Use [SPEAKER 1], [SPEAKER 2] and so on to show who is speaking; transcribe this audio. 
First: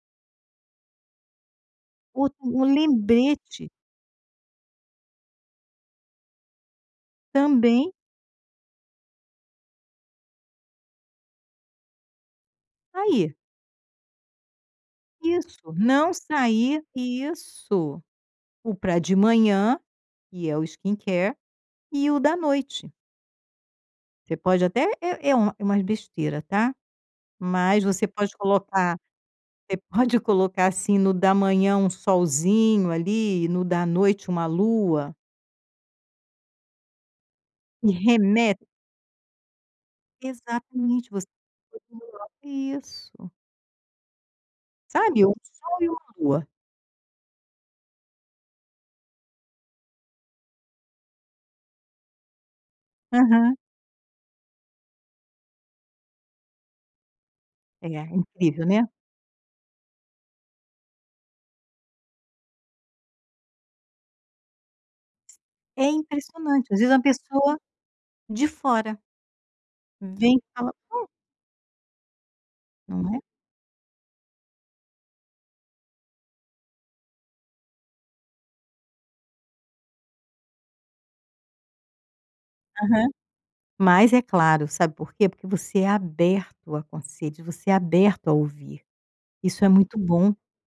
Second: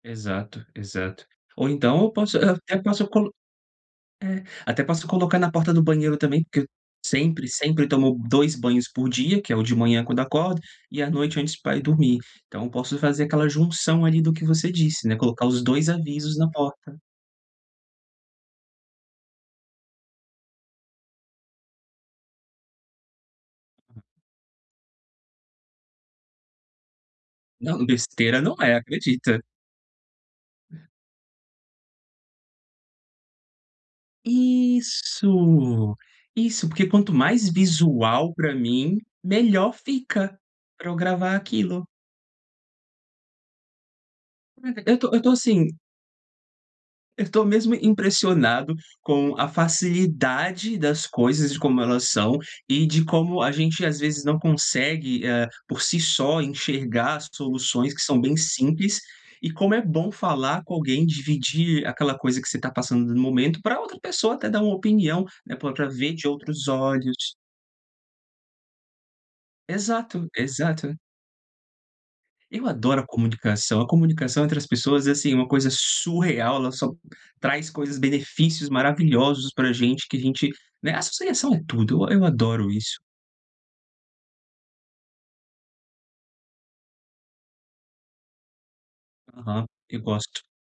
[SPEAKER 1] Exato, exato. Ou então eu
[SPEAKER 2] Boto
[SPEAKER 1] posso ah, eu
[SPEAKER 2] um
[SPEAKER 1] até posso colo
[SPEAKER 2] lembrete.
[SPEAKER 1] é, até posso colocar na porta do banheiro também, porque sempre sempre
[SPEAKER 2] Também.
[SPEAKER 1] tomo 2 banhos por dia, que é o de manhã quando acordo, e à noite antes pra ir dormir. Então eu posso fazer
[SPEAKER 2] Aí.
[SPEAKER 1] aquela junção, ali, do que você disse, né, colocar os
[SPEAKER 2] Isso,
[SPEAKER 1] 2
[SPEAKER 2] "não
[SPEAKER 1] avisos na
[SPEAKER 2] sair"
[SPEAKER 1] porta.
[SPEAKER 2] isso. O pra de manhã, e é o skincare, e o da noite. Você pode até é é uma é umas besteira, tá. Mas
[SPEAKER 1] Não,
[SPEAKER 2] você pode
[SPEAKER 1] besteira não é,
[SPEAKER 2] colocar
[SPEAKER 1] acredita.
[SPEAKER 2] você pode colocar, assim, no da manhã um solzinho, ali, e no da noite uma lua.
[SPEAKER 1] Isso. Isso, porque quanto mais
[SPEAKER 2] E
[SPEAKER 1] visual pra
[SPEAKER 2] reme
[SPEAKER 1] mim, melhor fica pra eu
[SPEAKER 2] Exatamente. Você
[SPEAKER 1] gravar aquilo.
[SPEAKER 2] [unintelligible] isso.
[SPEAKER 1] Caraca, eu tô eu
[SPEAKER 2] Sabe,
[SPEAKER 1] tô
[SPEAKER 2] um
[SPEAKER 1] assim
[SPEAKER 2] sol e uma lua.
[SPEAKER 1] Eu tô mesmo impressionado com a facilidade das coisas e de como elas são, e de como a
[SPEAKER 2] Aham.
[SPEAKER 1] gente, às vezes, não consegue, eh, por si só enxergar as
[SPEAKER 2] É,
[SPEAKER 1] soluções que são bem
[SPEAKER 2] incrível, né.
[SPEAKER 1] simples e como é bom falar com alguém, dividir aquela coisa que você tá passando no momento, pra outra pessoa até dar uma opinião, né, pra
[SPEAKER 2] É
[SPEAKER 1] pra ver de outros
[SPEAKER 2] impressionante, às vezes uma
[SPEAKER 1] olhos.
[SPEAKER 2] pessoa de fora
[SPEAKER 1] Exato,
[SPEAKER 2] vem e fala:
[SPEAKER 1] exato.
[SPEAKER 2] "Pô".
[SPEAKER 1] Eu adoro a
[SPEAKER 2] Não é?
[SPEAKER 1] comunicação. A comunicação entre as pessoas é, assim, uma coisa surreal, ela só traz coisas benefícios maravilhosos pra gente, que a gente, né, associação é tudo. E eu adoro isso.
[SPEAKER 2] Aham. Mas é claro, sabe por quê? Porque você é aberto a conselhos, você é aberto a ouvir. Isso
[SPEAKER 1] Aham,
[SPEAKER 2] é muito
[SPEAKER 1] eu
[SPEAKER 2] bom.
[SPEAKER 1] gosto.